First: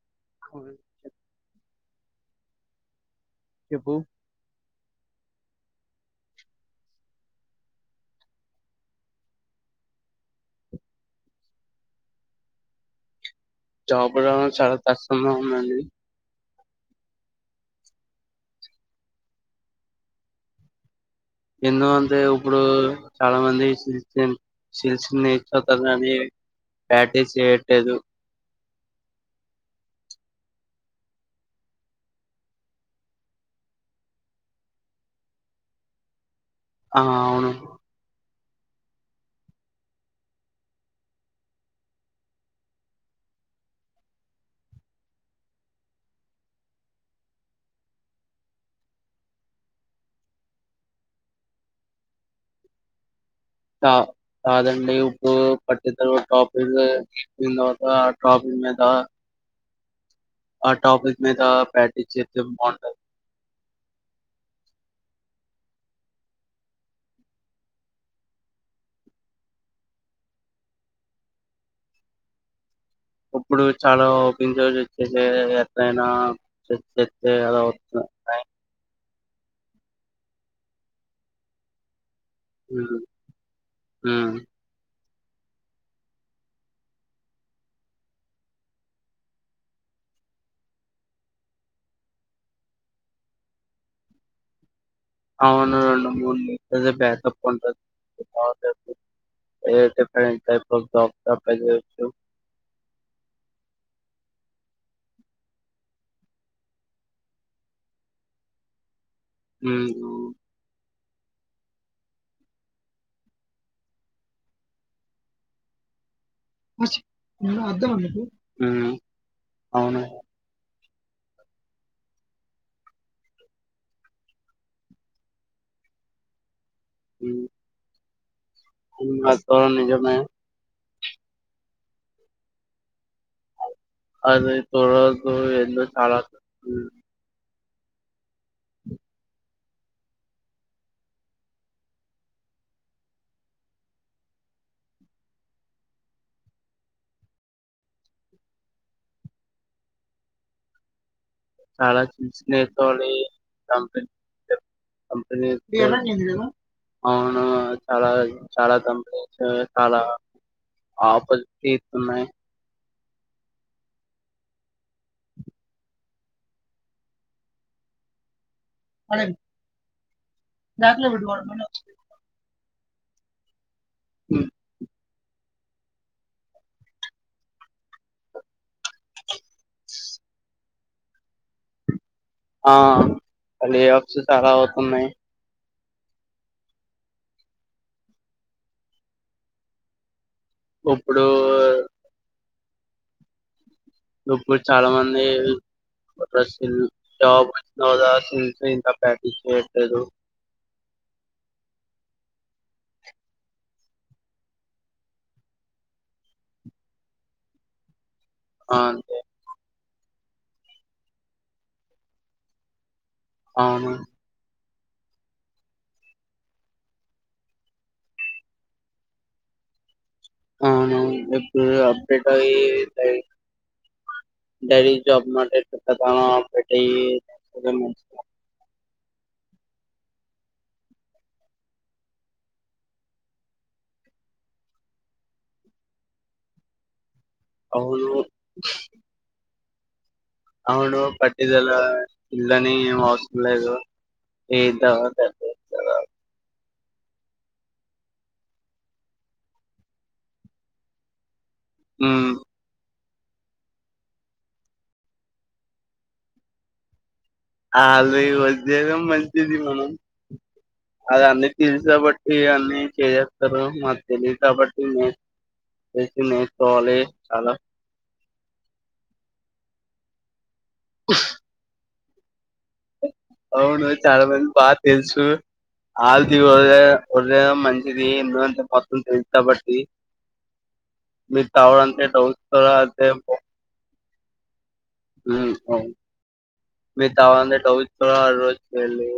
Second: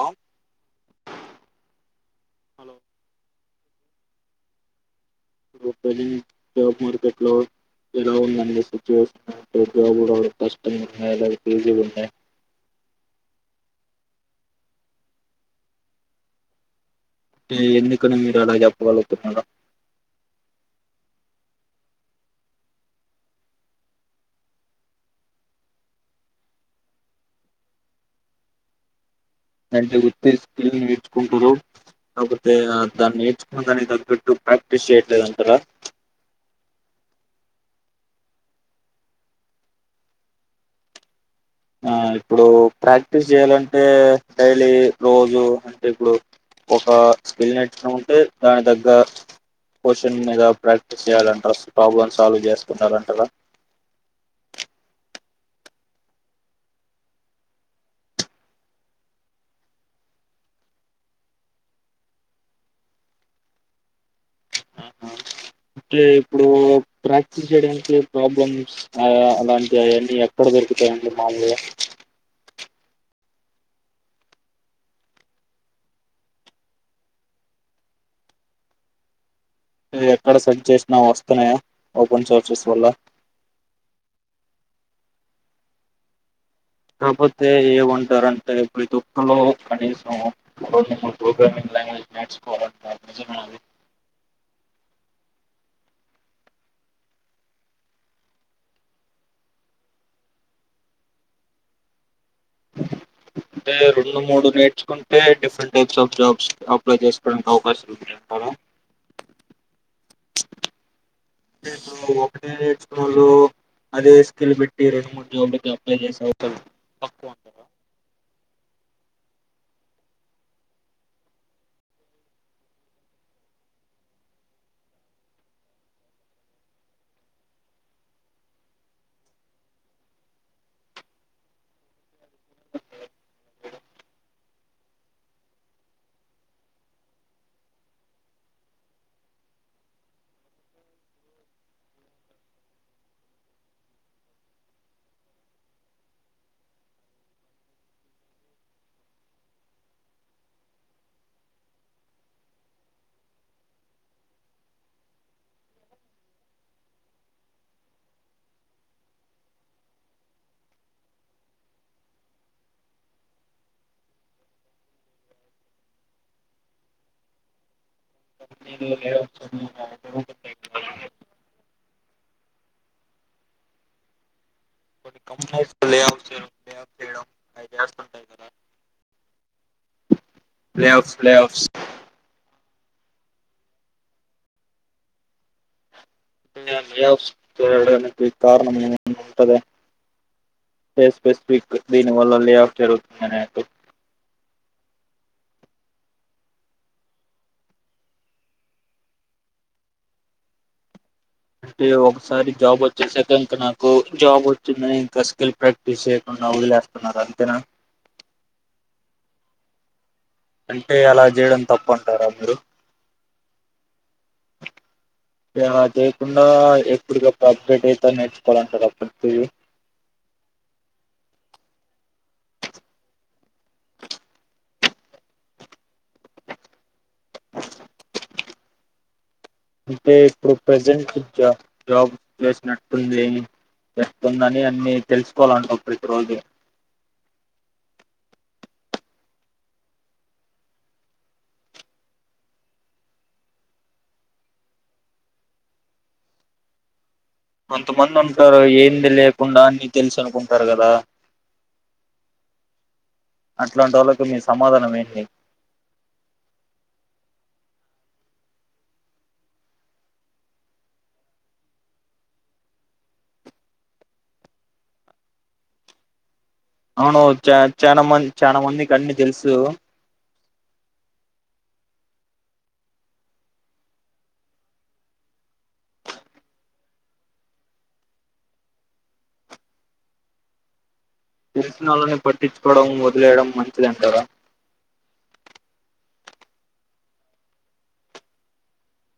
ఆ హబ హలో చెప్పు [unintelligible] స్టాక్ మార్కెట్ లో ఎలా ఉందండి మీ సిట్యుయేషన్, ఇంట్లో కుడా కష్టంగా [unintelligible] ఉన్నాయి జాబ్ రావడం చాలా కష్టంగా ఉందండి ఈ, ఎందుకని మీరు అలా చెప్పగలుగుతున్నారు ఎందు అంటే ఇప్పుడు చాలా మంది సిల్స్ సిల్స్ [unintelligible] కాని ప్రాక్టీస్ చేయట్లేదు అంటే వచ్చే స్కిల్ నేర్చుకుంటుర్రు కాకపోతే దాన్ని నేర్చుకున్న దానికి తగ్గట్టు ప్రాక్టీస్ చేయట్లేదు అంటరా ఆ అవును ఆ ఇప్పుడు ప్రాక్టీస్ చెయాలంటే డైలీ రోజు అంటే ఇప్పుడు ఒక స్కిల్ నేర్చుకున్నాం ఉంటే దాని తగ్గ క్వశ్చన్ మీద ప్రాక్టీస్ చేయాలంటారు ప్రాబ్లం సాల్వ్ చేసుకున్నారంటారా త కాదండి ఇప్పుడు పట్టితరు టాపీన తర్వాత ఆ టాపి మీద ఆ టాపిక్ మీద ప్రాక్టీస్ చేస్తే బాగుంటది అంటే ఇప్పుడు ప్రాక్టీస్ చేయడానికి ప్రాబ్లమ్స్ అలాంటివిన్నీ ఎక్కడ ద రుకుతాయండి మాములుగా ఇప్పుడు చాలా [unintelligible] ఎటైనా చేస్తేస్తే అలా వస్తు అ ఎక్కడ సెర్చ్ చేసినా వస్తున్నాయా ఓపెన్ సోర్సెస్ వల్ల ఉహూ ఉమ్ కాకపోతే ఏమంటారంటే ప్రతి ఒక్కలో కనీసం రెండు మూడు ప్రోగ్రామింగ్ లాంగ్వేజ్ నేర్చుకోవాలంటారు నిజమా అది అవును నువ్వు [unintelligible] బ్యాకప్ ఉంటది ఏ డిఫరెంట్ టైప్ ఆఫ్ జాబ్స్ కి అప్లై చేస్తావ్ అంటే రెండు మూడు నేర్చుకుంటే different types of jobs apply చేసుకోవడానికి అవకాశాలు ఉంటాయి కదా ఉమ్ అంటే ఇప్పుడు ఒకటే నేర్చుకోనీ అదే స్కిల్ పెట్టి రెండు మూడు జాబ్ లకి అప్లై చేసావా ఉమ్ అవును ఉమ్ ఉమ్ అది కూడా నిజమే అది కూడా రెండు చాలా చాలా సిన్సియర్ తోని [unintelligible] కంపెనీస్ కి ఇది ఎవరిది అని చూడు అవును చాలా చాలా కంపెనీస్ చాలా ఆఫర్స్ కే ఇత్తున్నాయి అదే బ్యాక్ లో పెట్టుకోవడం [unintelligible] ఉమ్ కొన్ని కంపెనీస్ కి ప్లే ఆఫ్స్ జరుగుతున్నాయా ప్లే ఆఫ్స్ అవి చేస్తుంటాయ్ కదా ప్లే ఆఫ్స్ ప్లే ఆఫ్స్ ఆ ప్లే ఆఫ్స్ చాలా అవుతున్నాయి ప్లే ఆఫ్స్ జరగడానికి కారణం ఏమన్నా ఉంటదా అంటే ఇప్పుడు స్పెసిఫిక్ దీని వల్ల ప్లే ఆఫ్ జరుగుతుందినే ఇప్పుడు చాలా మంది రష్యన్ జాబ్స్ [unintelligible] ఇంకా ప్రాక్టీస్ చేయట్లేదు ఇగ ఒకసారి జాబ్ వచ్చేసాక ఇంక నాకు జాబ్ వచ్చింది అని ఇంకా స్కిల్ ప్రాక్టీస్ చేయకుండా ఉండలేను చెప్తున్నారు అంతేనా ఆ అంతే అంటే అలా చేయడం తప్పు అంటారా మీరు అవును చేయకుండా ఎప్పుటికప్పుడు అప్డ్రేట్ అయిత నేర్చుకోవాలంటారు అప్పుడు అవునవును ఎప్పుడు అప్డేట్ అయ్యి డైలీ జాబ్ [unintelligible] పెట్టి అంటే ఇప్పుడు ప్రజెంట్ జ జాబ్ చేసినట్టుంది చెప్స్తుందని అన్ని తెలుసుకోవాలంట ప్రతిరోోజు అవును అవును పట్టదల ఇల్దని ఏం అవసంలేదు ఏదాద కొంతమంది ఉంటారు ఏంది లేకుండా అన్నీ తెలుసు అనుకుంటారు కదా హ్మ్మ్ అట్లాంటి వాళ్ళకు మీ సమాధానం ఏంటి అళ ఈ వదిలేది మంచిది మనం అది అన్నీ తెలుసు కాబట్టి అన్ని చేసేస్తారు మాకు తెలిదు కాబట్టి మే [unintelligible] అవును చ చాలా మంది చాలా మందికన్నీ తెలుసు అవును చాలా మంది బా తెలుసు ఆల్ది వ వద మంచిది ఎన్నోంత మొత్తం తెలుసు కాబట్టి మీరు తెలిసిన తాగడంటే వాళ్ళని డౌట్స్ కూడా పట్టించుకోవడం వదిలేయడం మంచిధంటారా ఉ మీ [unintelligible] రోజు వెళ్ళి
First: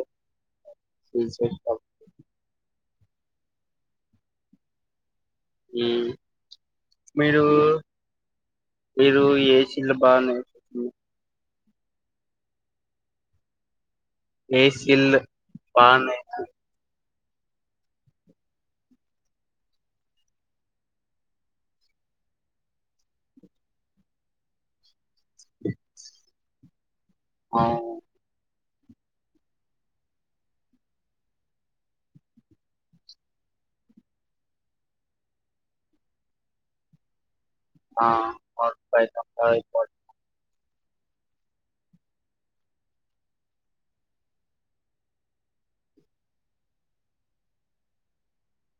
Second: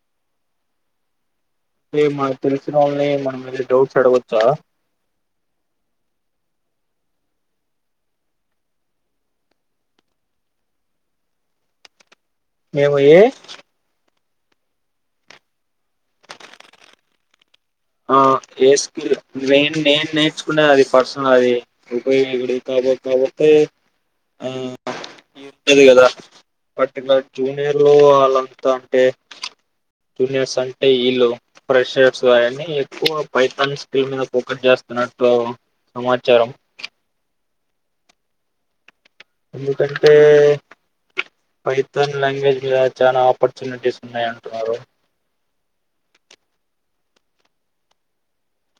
అంటే మనకు తెలిసిన వాళ్ళని మన ఏదో డౌట్స్ అడవచ్చా మీరు మీరు ఏసినవి బావున్నాయి మేము ఏ ఏసిల్ పణ ఆ ఏ స్కిల్ నే నేను నేర్చుకునే అది పర్సనల్ అది ఉపయోగడపడి [unintelligible] ఉండదు కదా బట్ నా జూనియర్ లో అవును అలా అంటే జూనియర్స్ అంటే వీళ్ళు ఫ్రెషర్స్ కాయని ఎక్కువ పైతాన్ స్కిల్ మీద ఫోకస్ చేస్తున్నట్లు సమాచారం ఆ బయటంతా అయిపోతాం ఎందుకంటే పైథాన్ లాంగ్వేజ్ లో చాలా ఆపర్చునిటీస్ ఉన్నాయంటున్నారు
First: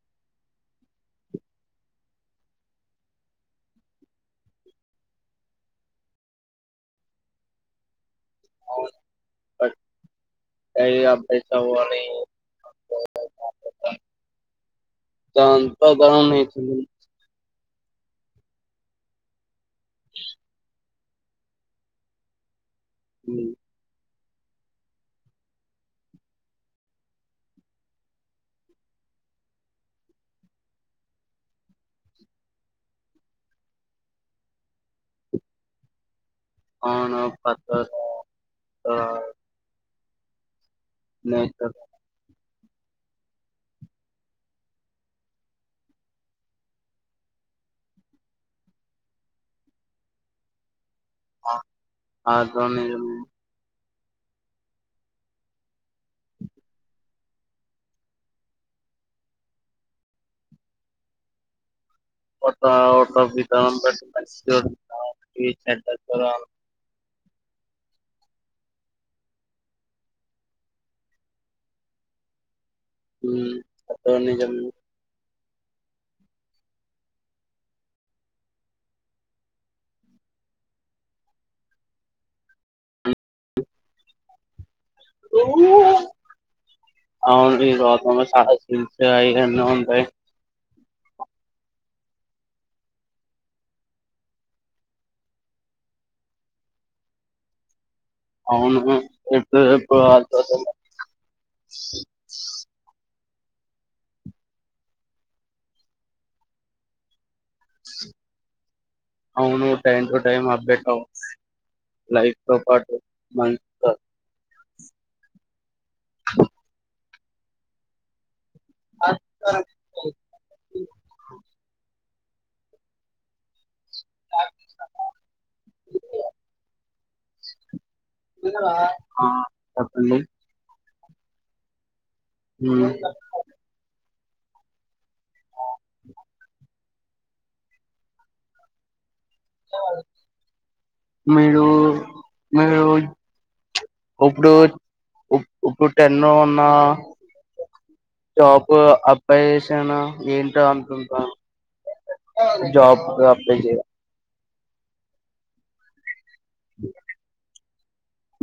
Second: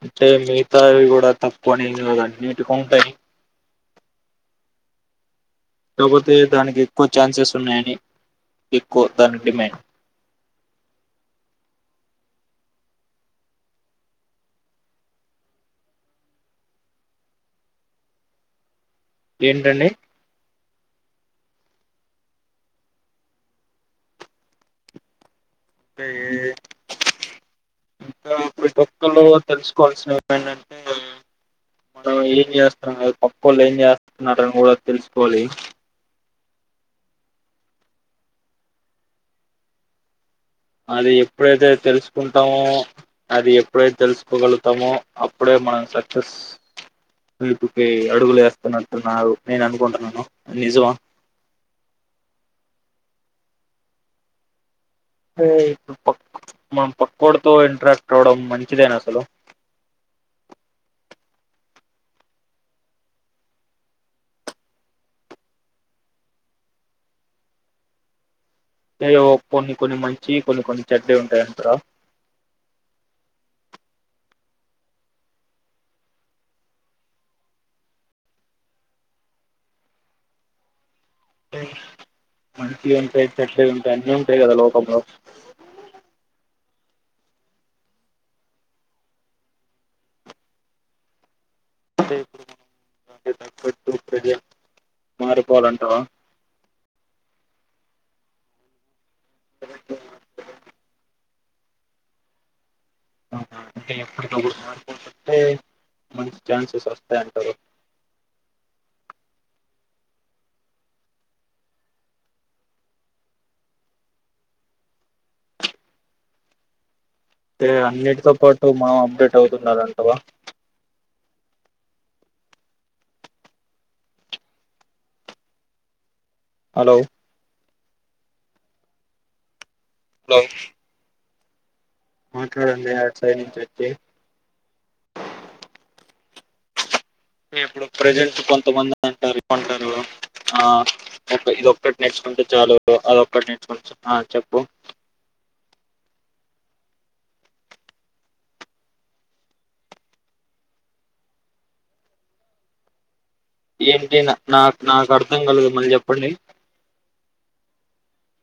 అంటే మిగతావి కూడా తక్కువ అనిద అన్నిటిక ఉంటాయి కాకపోతే దానికి ఎక్కువ ఛాన్సెస్ ఉన్నాయని ఎక్కువ దాని డిమాండ్ [inaudible] [unintelligible] ఏంటండి ఉ స ఇంకా ప్రతి ఒక్కరు తెలుసుకోవాల్సిన ఏంటంటే మనం ఏం చేస్తున్నాం పక్క వాళ్ళు ఏం చేస్తున్నారని కూడా తెలుసుకోవాలి అవును పక్కవాళ్ళు అది ఎప్పుడైతే తెలుసుకుంట తము అది ఎప్పుడైతే తెలుసుకోగలుగుతామో అప్పుడే మనం సక్సెస్ పుకి అడుగులు వేస్తానంటున్నా నేను అనుకుంటున్నాను నిజం అ దని ఏ మనం పక్కోడితో ఇంట్రాక్ట్ అవడం మంచిదేనా అసలు టట వితా ఏవో కొన్ని కొన్ని మంచివి కొన్ని కొన్ని చెడ్డ ఉంటాయంట బ్రో మ్ అప్పో నిజం మంచి ఉంటాయి చెడ్డ ఉంటాయి అన్నీ ఉంటాయి కదా లో పల అవును ఈ గత లో సహస్ హిల్స్ అయన్ని ఉంటాయి అంటే ఇప్పుడు మనం వాటికి తగట్టు [unintelligible] మారిపోవాలంటావా అవును అయితే [unintelligible] ఆ అంటే ఎప్పటికే స్మార్ట్ ఫోన్స్ వొస్తే మంచి ఛాన్సెస్ వస్తాయి అంటారు అవును టైమ్ టు టైమ్ అప్డేట్ అవు లైఫ్ తో పాటు మంచ అంటే అన్నిటితో పాటు మనం అప్డేట్ అవుతుండాలంటవ హలో ఆ చెప్పండి మ్మ్. మాట్లాడండి ఎడ్ సైడ్ నుంచి వొచ్చే టే ఇప్పుడు ప్రజెంట్ కొంతమంది అంటారు కొంటారు ఆ మీరు ఇదొక్కటి నేర్చుకుంటే చాలు మీరు అదొక్కటి నేర్చుకుంటే చా ఆ ఇప్పుడు చెప్పు ఇప్పుడు టెన్ను అన్నా జాప్ అబ్బా చేసానా ఏంటో అంటంటాను జాబ్ అప్ ఏంటి నా నాకు నాకు అర్థం కలదు మళ్ళీ చెప్పండి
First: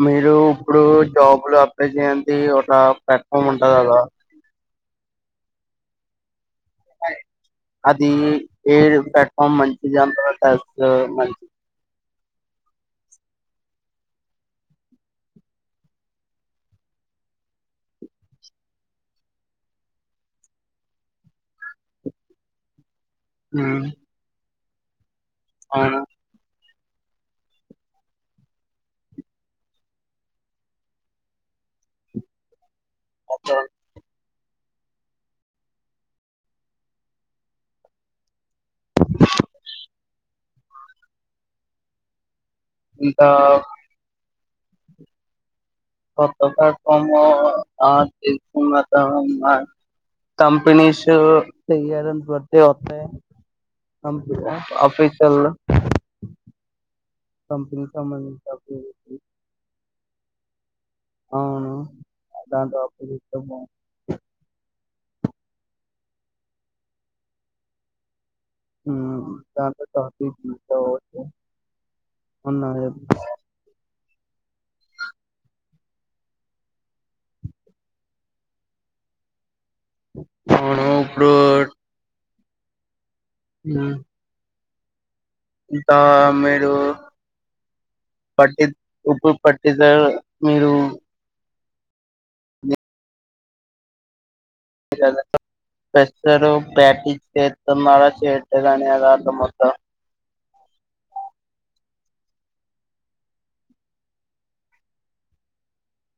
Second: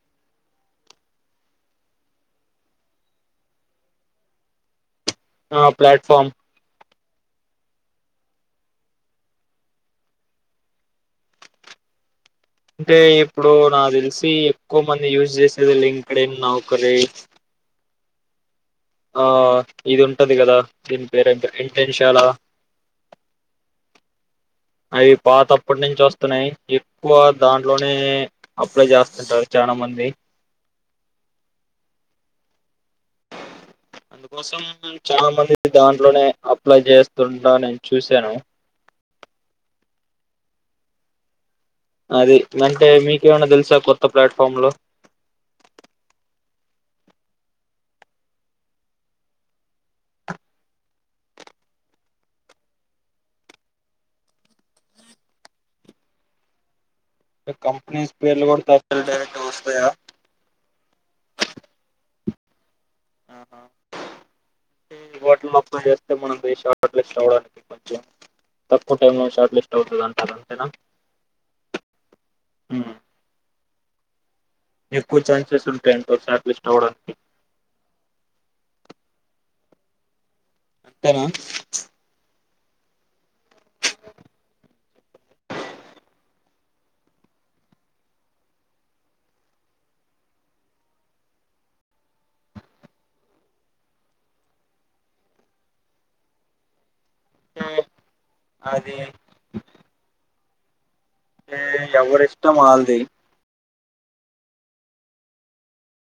మీరు ఇప్పుడు జాబ్లు అప్లై చెయ్యండి ఒక ప్లాట్ఫామ్ ఉంటంది కద ఆ ప్లాట్ఫార్మ్ ఉన్నయ్ అది ఏడు ప్లాట్ఫామ్ మంచిది దాని తవాతస్ మంచిది అంటే ఇప్పుడు నాకు తెలిసి ఎక్కువ మంది యూజ్ చేసేది లింక్డిన్, నౌకరి ఆ ఇది ఉంటుంది కదా దీని పేరు ఏంటో ఇంటిన్ షాలా ఉ అయి పాత అప్పటి నుంచి వస్తున్నాయి ఎక్కువ దాంట్లోనే అప్లై చేస్తుంటారు చానా మంది అందుకోసం హామ్ చానా మంది దాంట్లోనే అప్లై చేస్తుంట నేను చూశాను అది అంటే ఇంకా మీకేమన్నా తెలుసా కొత్త ప్లాట్ఫామ్ లో కొత్త ప్లాట్ఫామ్ లో ఆ తెలిసిన అతను ఉన్నాడు కంపెనీస్ తయారస్ పడితే వత్తే ఆఫీసొళ్ళు కంపెనీస్ పేర్లు కూడా తలు డైరెక్ట్ గా వస్తే అవును దాంతో [unintelligible] అంటే ఈ హోటల్ లోకి పొయ్యొస్తే మనకి షార్ట్ లిస్ట్ అవ్వడానికి కొంచం హామ్ దాంతో షార్ట్ లిస్ట్ అంతేనా తీసుకోవచ్చు అన్నాలే ఎక్కువ చాన్సెస్ ఉంటాయ్ అంట షార్ట్ లిస్ట్ అవ్వడానికి అవును అత్తార ఇప్పుడు హం తా మీరు పట్టి ఉప్పు పట్టిదార్ మీరు బ [unintelligible] వేస్తరు బ్యాటి చేత్తన్నాళ చేత్తదాని అది అంతమొత్తం అంటే ఎవరిష్టం వాల్లది